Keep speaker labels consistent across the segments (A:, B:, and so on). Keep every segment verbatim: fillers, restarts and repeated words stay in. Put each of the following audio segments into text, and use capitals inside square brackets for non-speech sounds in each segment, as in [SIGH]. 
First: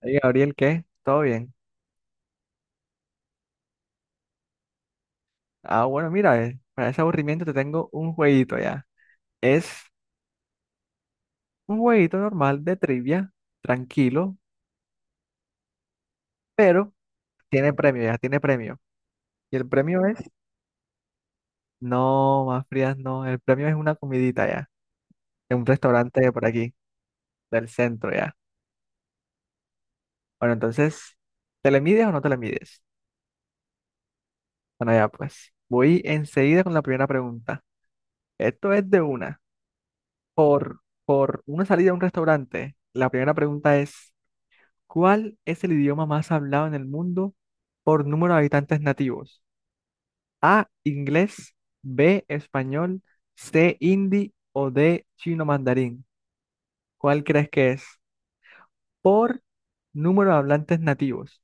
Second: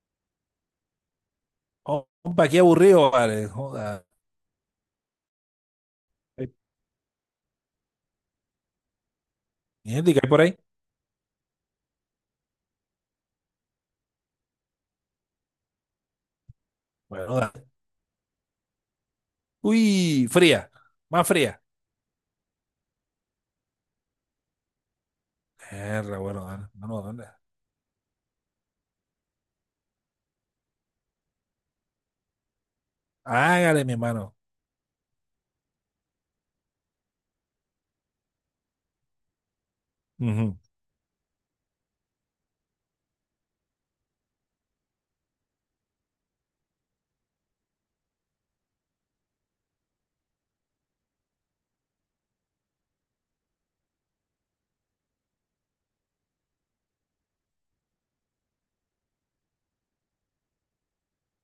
A: Hey, Gabriel, ¿qué? ¿Todo bien?
B: Oh, compa, qué aburrido, vale. Joda.
A: Ah, bueno, mira, eh, para ese aburrimiento te tengo un jueguito ya. Es
B: ¿Gente que hay por ahí?
A: un jueguito normal de trivia, tranquilo, pero
B: Bueno, dale.
A: tiene premio ya, tiene premio. Y el premio es,
B: Uy, fría. Más fría.
A: no, más frías no, el premio es una comidita ya, en un
B: Erra,
A: restaurante de
B: bueno,
A: por
B: dale.
A: aquí,
B: No, no, ¿dónde?
A: del centro ya. Bueno, entonces, ¿te le mides o no te le mides?
B: Hágale, mi hermano.
A: Bueno, ya pues, voy enseguida con la primera pregunta. Esto es de una,
B: Ujú.
A: por, por una salida a un restaurante. La primera pregunta es: ¿Cuál es el idioma más hablado en el mundo por número de habitantes nativos? A, inglés, B, español, C, hindi o D, chino mandarín. ¿Cuál crees que es? Por número de hablantes nativos.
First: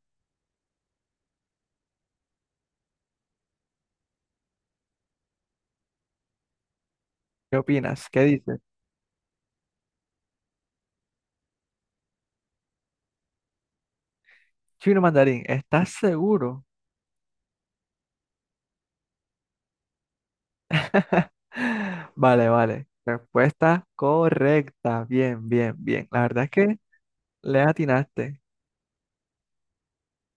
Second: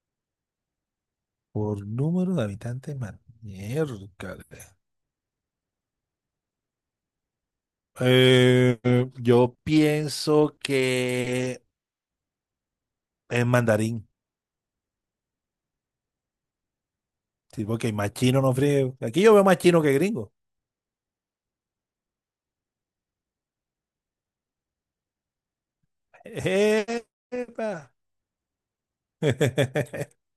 B: Por número de habitantes, man. Miércale.
A: ¿Qué opinas? ¿Qué dices?
B: Eh, yo pienso que es mandarín.
A: Chino mandarín, ¿estás seguro?
B: Sí, porque más chino no frío. Aquí yo veo más chino que gringo.
A: [LAUGHS] Vale, vale. Respuesta correcta. Bien, bien, bien. La verdad es que le
B: Epa.
A: atinaste.
B: [LAUGHS]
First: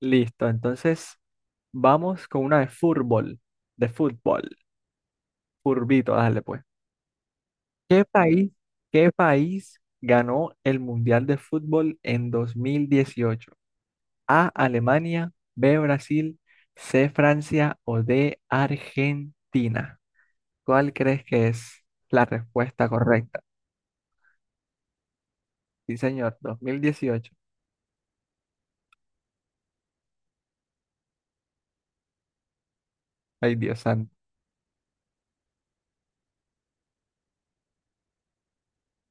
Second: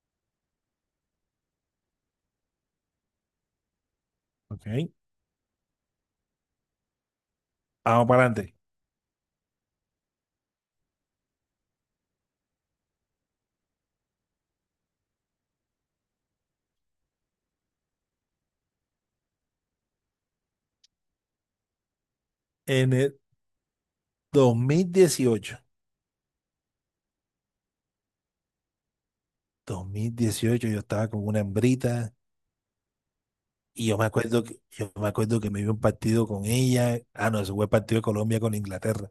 A: Listo, entonces vamos con una de fútbol. De fútbol.
B: Ok,
A: Curvito, dale pues. ¿Qué
B: vamos para
A: país,
B: adelante.
A: qué país ganó el Mundial de Fútbol en dos mil dieciocho? A, Alemania, B, Brasil, C, Francia o D, Argentina. ¿Cuál crees que es la respuesta
B: En el
A: correcta?
B: dos mil dieciocho.
A: Sí, señor, dos mil dieciocho.
B: Dos mil dieciocho yo estaba con una hembrita
A: Ay, Dios
B: y yo me
A: santo.
B: acuerdo que, yo me acuerdo que me vi un partido con ella. Ah, no, ese fue el partido de Colombia con Inglaterra.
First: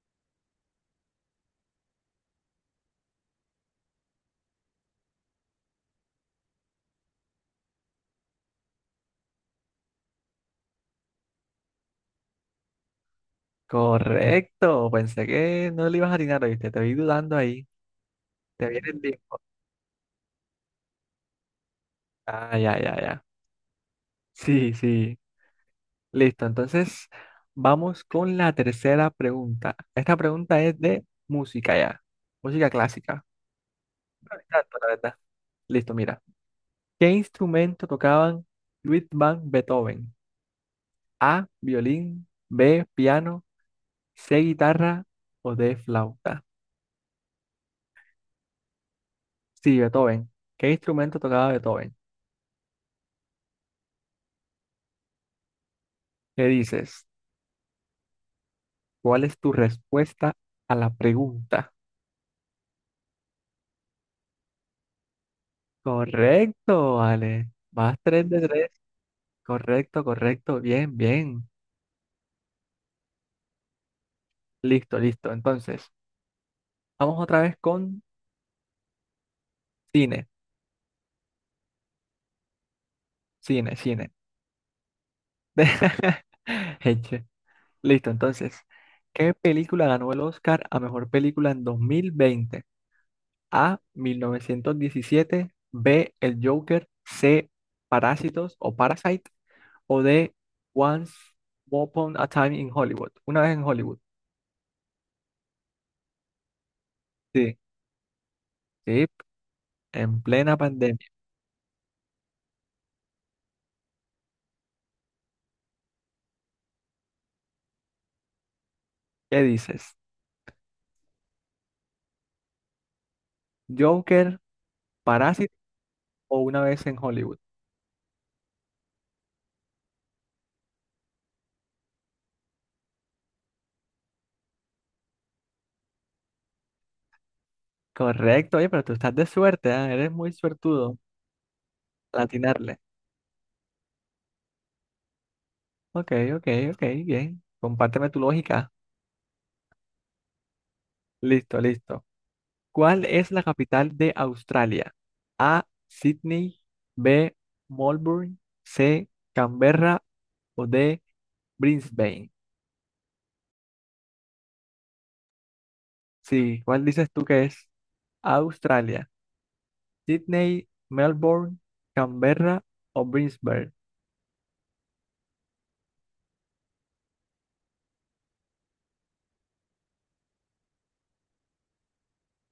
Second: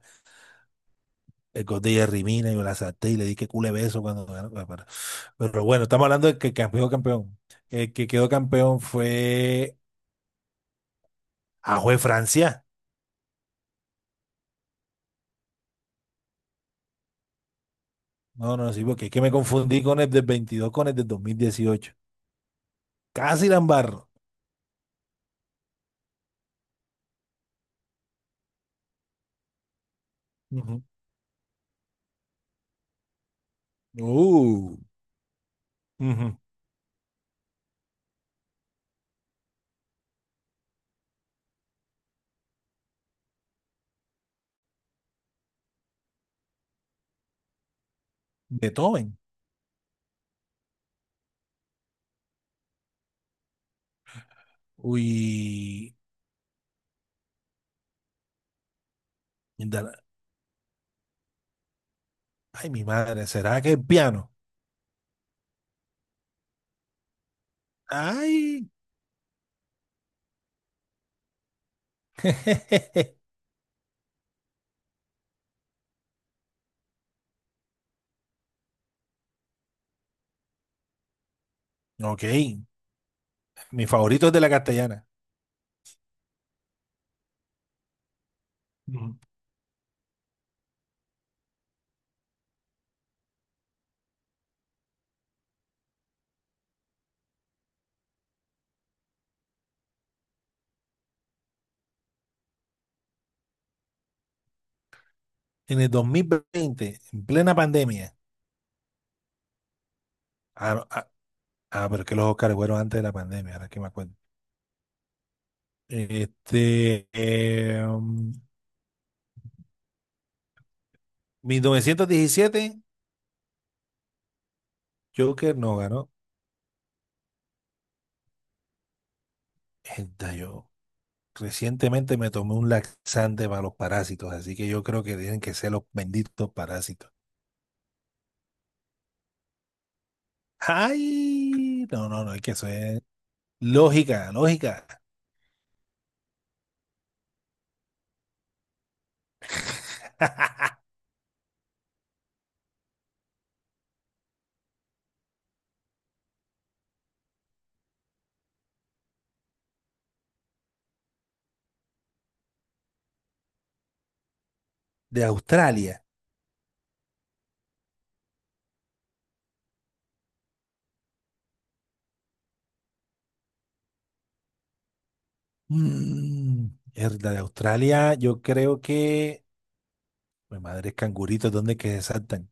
B: El gol de Jerry Mina, yo la salté y le di que cule beso cuando ganó. Bueno, Pero, pero bueno, estamos hablando de que campeón, campeón. El que quedó campeón fue a fue Francia.
A: Correcto, pensé que no le ibas a atinar, ¿viste? Te vi dudando ahí.
B: No,
A: Te
B: no, sí,
A: viene el
B: porque es que me
A: tiempo.
B: confundí con el del veintidós con el del dos mil dieciocho.
A: Ah, ya, ya, ya.
B: Casi la embarro.
A: Sí, sí. Listo, entonces vamos con la tercera pregunta. Esta pregunta es
B: Ujú.
A: de música ya, música clásica. No, ni tanto,
B: Uh,
A: la verdad. Listo, mira.
B: ujú.
A: ¿Qué instrumento tocaban Ludwig van Beethoven? A, violín, B, piano, C, guitarra o D, flauta.
B: Beethoven.
A: Sí, Beethoven. ¿Qué instrumento tocaba Beethoven?
B: Uy.
A: ¿Qué dices? ¿Cuál es tu respuesta a la pregunta?
B: Ay, mi madre, ¿será que es piano?
A: Correcto, Ale. Vas tres de
B: Ay,
A: tres. Correcto, correcto. Bien, bien.
B: [LAUGHS]
A: Listo, listo. Entonces, vamos otra vez con cine,
B: ok.
A: cine,
B: Mi
A: cine.
B: favorito es de la castellana.
A: [LAUGHS] Eche. Listo, entonces,
B: Ujú.
A: ¿qué película ganó el Oscar a mejor película en dos mil veinte? A, mil novecientos diecisiete, B, El Joker, C, Parásitos o Parasite o D, Once Upon a Time in Hollywood. Una vez en Hollywood.
B: En el dos mil veinte, en plena
A: Sí,
B: pandemia.
A: sí, en plena
B: Ah, ah,
A: pandemia.
B: ah, pero es que los Oscars fueron antes de la pandemia, ahora que me acuerdo. Este, eh, um,
A: ¿Qué dices?
B: mil novecientos diecisiete,
A: ¿Joker, Parásito
B: Joker no ganó.
A: o Una vez en Hollywood?
B: Esta yo recientemente me tomé un laxante para los parásitos, así que yo creo que tienen que ser los benditos parásitos.
A: Correcto, oye, pero tú estás de suerte, ¿ah? Eres muy suertudo
B: Ay, no,
A: al
B: no, no, es que eso
A: atinarle.
B: es. Lógica, lógica.
A: Ok, ok, ok, bien. Compárteme tu lógica.
B: [LAUGHS]
A: Listo, listo. ¿Cuál es la capital de Australia? A, Sydney, B, Melbourne, C, Canberra o D, Brisbane.
B: De Australia.
A: Sí, ¿cuál dices tú que es Australia? Sydney, Melbourne, Canberra o Brisbane.
B: Mm, mierda, de Australia, yo creo que. Mi madre es cangurito, ¿dónde que se saltan?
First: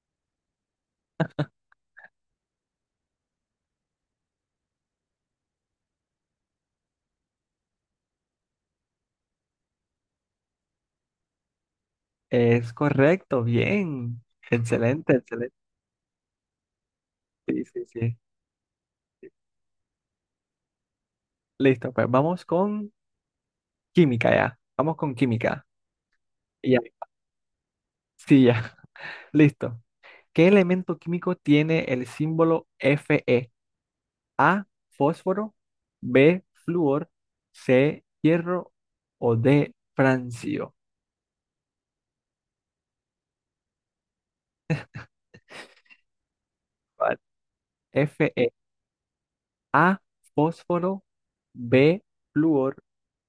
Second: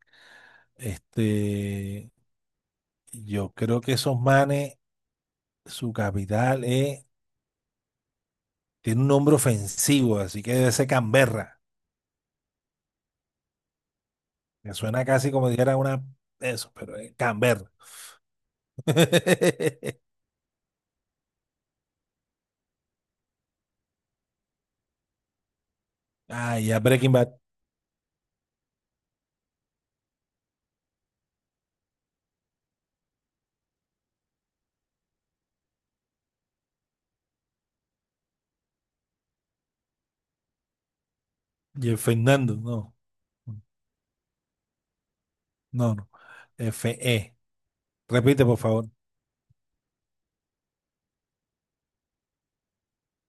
B: Este. Yo creo que esos manes, su capital es. Tiene un nombre ofensivo, así que debe ser Canberra.
A: Es correcto, bien.
B: Me suena
A: Excelente,
B: casi como
A: excelente.
B: si era una. Eso, pero es
A: Sí,
B: Canberra.
A: sí, sí.
B: [LAUGHS]
A: Listo, pues vamos con. Química ya. Vamos con química.
B: Ah,
A: Ya.
B: ya Breaking Bad.
A: Sí, ya. [LAUGHS] Listo. ¿Qué elemento químico tiene el símbolo Fe? A, fósforo, B, flúor, C, hierro o D, francio.
B: Y el Fernando, no. No, no. F
A: Vale.
B: E
A: Fe.
B: Repite, por favor.
A: A, fósforo, B, flúor,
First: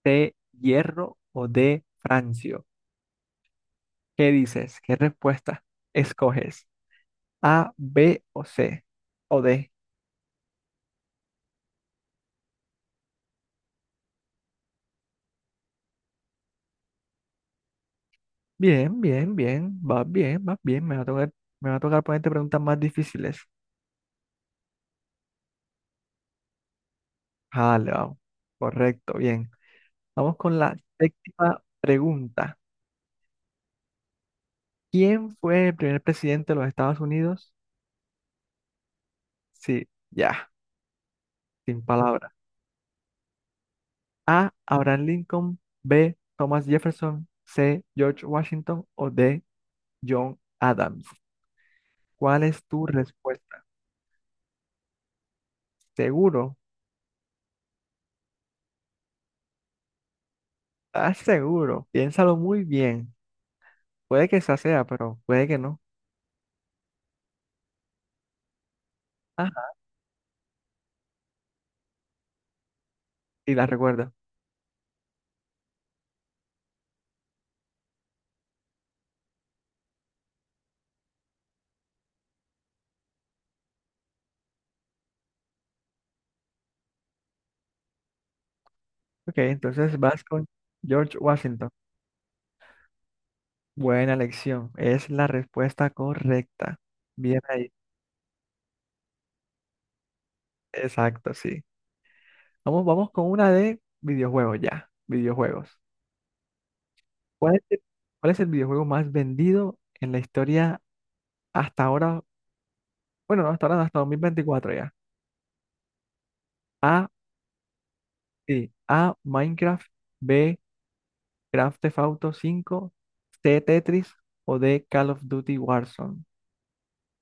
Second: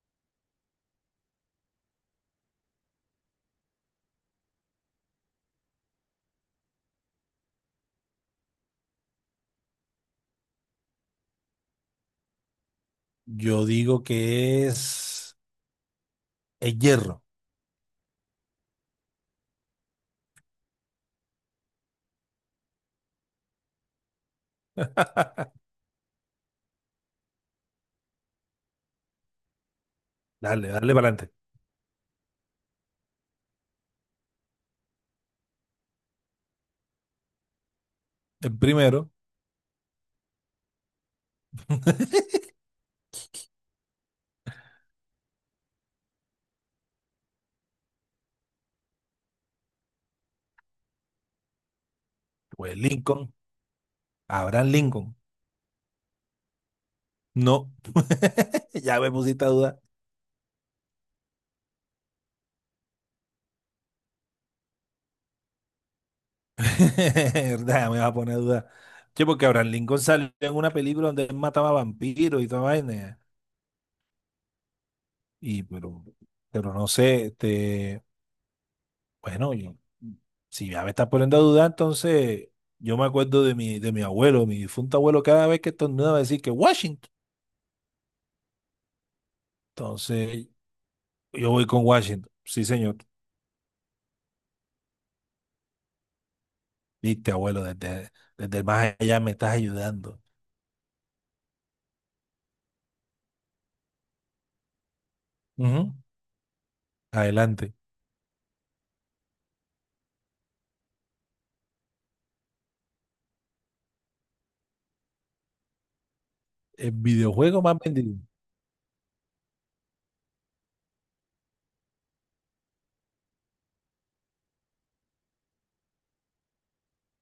A: C, hierro o D, francio. ¿Qué dices? ¿Qué respuesta escoges? A, B o C o D.
B: Yo digo que es el hierro.
A: Bien, bien, bien, va bien, va bien. Me va a tocar, me va a tocar ponerte preguntas más difíciles.
B: [LAUGHS]
A: Vale, vamos. Correcto, bien. Vamos con
B: Dale,
A: la
B: dale para adelante.
A: séptima pregunta. ¿Quién fue el primer presidente de los Estados Unidos?
B: El primero
A: Sí, ya, sin palabras. A, Abraham Lincoln. B, Thomas Jefferson. C, George Washington. O D, John Adams. ¿Cuál es
B: fue
A: tu
B: Lincoln,
A: respuesta?
B: Abraham Lincoln.
A: ¿Seguro?
B: No, [LAUGHS] ya me pusiste a duda. [LAUGHS]
A: ¿Estás seguro? Piénsalo muy bien. Puede que esa sea, pero puede que no.
B: Ya me vas a poner a duda. Che, porque
A: Ajá,
B: Abraham Lincoln salió en una película donde él mataba vampiros y toda vaina.
A: y la recuerda.
B: Y, pero, pero no sé, este, bueno, yo- si ya me estás poniendo a dudar, entonces yo me acuerdo de mi, de mi abuelo, mi difunto abuelo, cada vez que estornudaba decir que Washington.
A: Ok, entonces vas con
B: Entonces
A: George
B: yo voy
A: Washington.
B: con Washington. Sí, señor.
A: Buena elección. Es la respuesta correcta.
B: Viste,
A: Bien
B: abuelo,
A: ahí.
B: desde, desde el más allá me estás ayudando.
A: Exacto, sí. Vamos, vamos con una de videojuegos ya. Videojuegos.
B: Ujú.
A: ¿Cuál es
B: Adelante.
A: el, cuál es el videojuego más vendido en la historia hasta ahora? Bueno, no hasta ahora, no, hasta dos mil veinticuatro ya.
B: El
A: A,
B: videojuego más vendido.
A: sí. A, Minecraft. B, Grand Theft Auto cinco. C, Tetris. O D, Call of Duty Warzone.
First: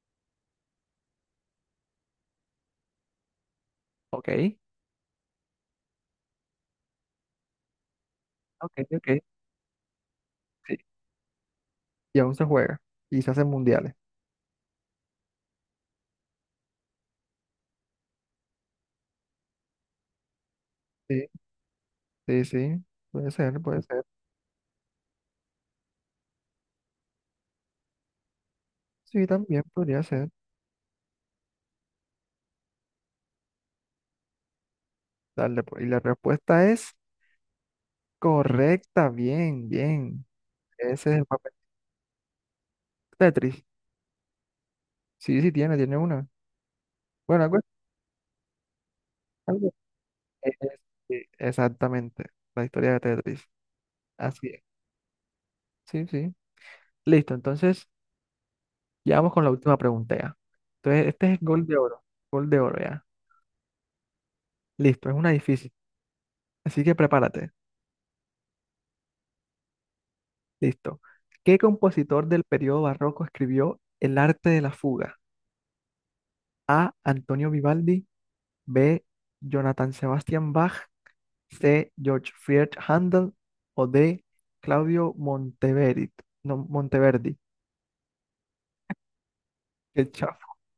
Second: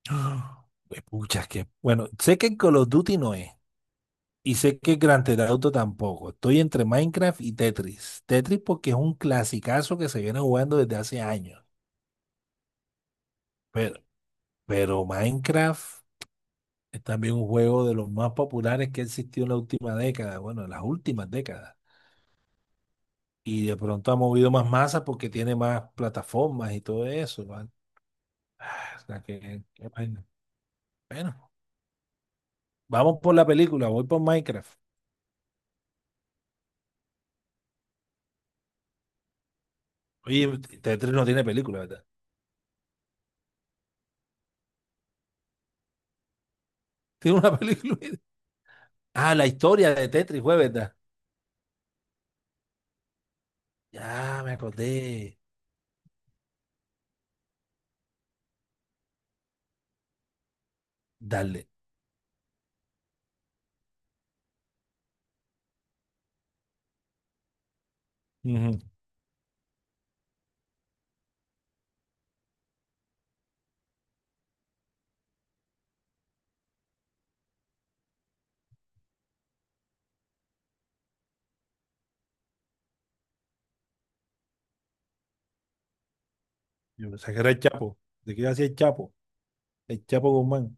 B: ¡Ah! Pues, Pucha, que bueno, sé que Call of Duty no es. Y
A: Ok.
B: sé que Grand Theft Auto tampoco. Estoy entre Minecraft y Tetris. Tetris
A: Ok,
B: porque es
A: ok.
B: un clasicazo que se viene
A: Sí.
B: jugando desde hace años.
A: Y aún se juega. Y se hacen mundiales.
B: Pero, pero Minecraft es también un juego de los más populares que ha existido en la última década. Bueno, en las
A: Sí,
B: últimas décadas.
A: sí, sí, puede ser,
B: Y de
A: puede ser.
B: pronto ha movido más masa porque tiene más plataformas y todo eso, ¿vale? O sea,
A: Sí, también
B: que, qué
A: podría
B: vaina.
A: ser.
B: Bueno, vamos por la película, voy por Minecraft.
A: Dale, pues. Y la respuesta es correcta, bien, bien.
B: Oye,
A: Ese
B: Tetris
A: es
B: no
A: el
B: tiene
A: papel
B: película, ¿verdad?
A: Tetris. Sí, sí, tiene, tiene una.
B: [LAUGHS] Tiene
A: Bueno,
B: una
A: algo,
B: película. [LAUGHS] Ah, la
A: algo-
B: historia de Tetris
A: es-
B: fue, ¿verdad?
A: sí, exactamente, la historia de Tetris.
B: Ya
A: Así
B: me
A: es.
B: acordé.
A: Sí, sí. Listo, entonces, ya vamos con la última pregunta ya. Entonces, este es gol
B: Dale.
A: de oro, gol de oro ya. Listo, es una difícil, así que prepárate.
B: Ujú.
A: Listo. ¿Qué compositor del periodo barroco escribió El arte de la fuga? A, Antonio Vivaldi. B, Jonathan Sebastian Bach. C, George Friedrich Handel. O D, Claudio Monteverdi. No,
B: Yo pensaba
A: Monteverdi.
B: que era el Chapo. ¿De qué hacía el Chapo?
A: Qué
B: El Chapo
A: chafo.
B: Guzmán.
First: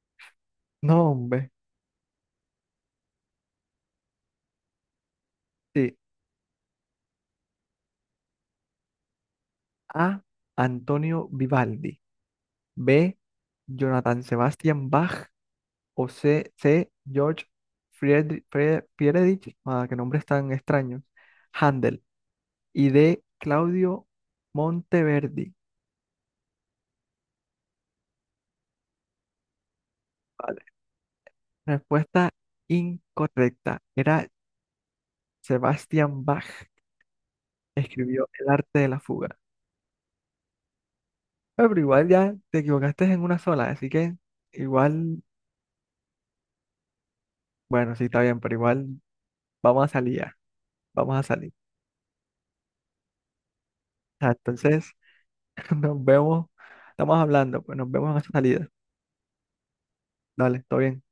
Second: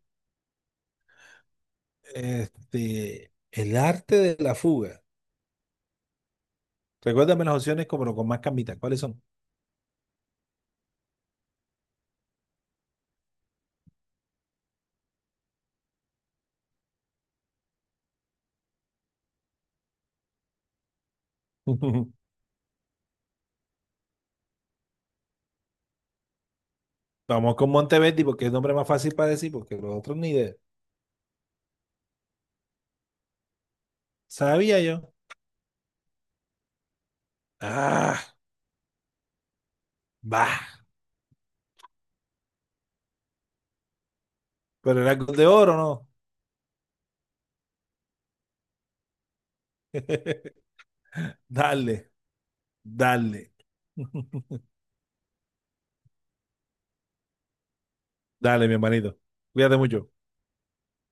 A: No, hombre.
B: Este, el arte de la fuga.
A: Sí.
B: Recuérdame las opciones, como, pero con más cambitas. ¿Cuáles son?
A: A, Antonio Vivaldi. B, Jonathan Sebastian Bach. O C. C, George Friedrich. Fre- Friedrich. Ah, qué nombres tan extraños. Handel.
B: [LAUGHS]
A: Y D, Claudio Monteverdi.
B: Vamos con Monteverdi porque es el nombre más fácil para decir, porque los otros ni de.
A: Vale. Respuesta incorrecta. Era
B: Sabía yo.
A: Sebastian Bach escribió
B: Ah,
A: El arte de la fuga.
B: va.
A: Ah, pero igual ya te equivocaste en una sola, así que
B: Pero era
A: igual,
B: gol de oro, ¿no?
A: bueno, sí está bien, pero igual vamos a salir ya,
B: [LAUGHS]
A: vamos a salir.
B: Dale, dale.
A: Ah,
B: [LAUGHS]
A: entonces, [LAUGHS] nos vemos, estamos hablando, pues nos vemos en esa
B: Dale,
A: salida.
B: mi hermanito. Cuídate mucho.
A: Dale, todo bien.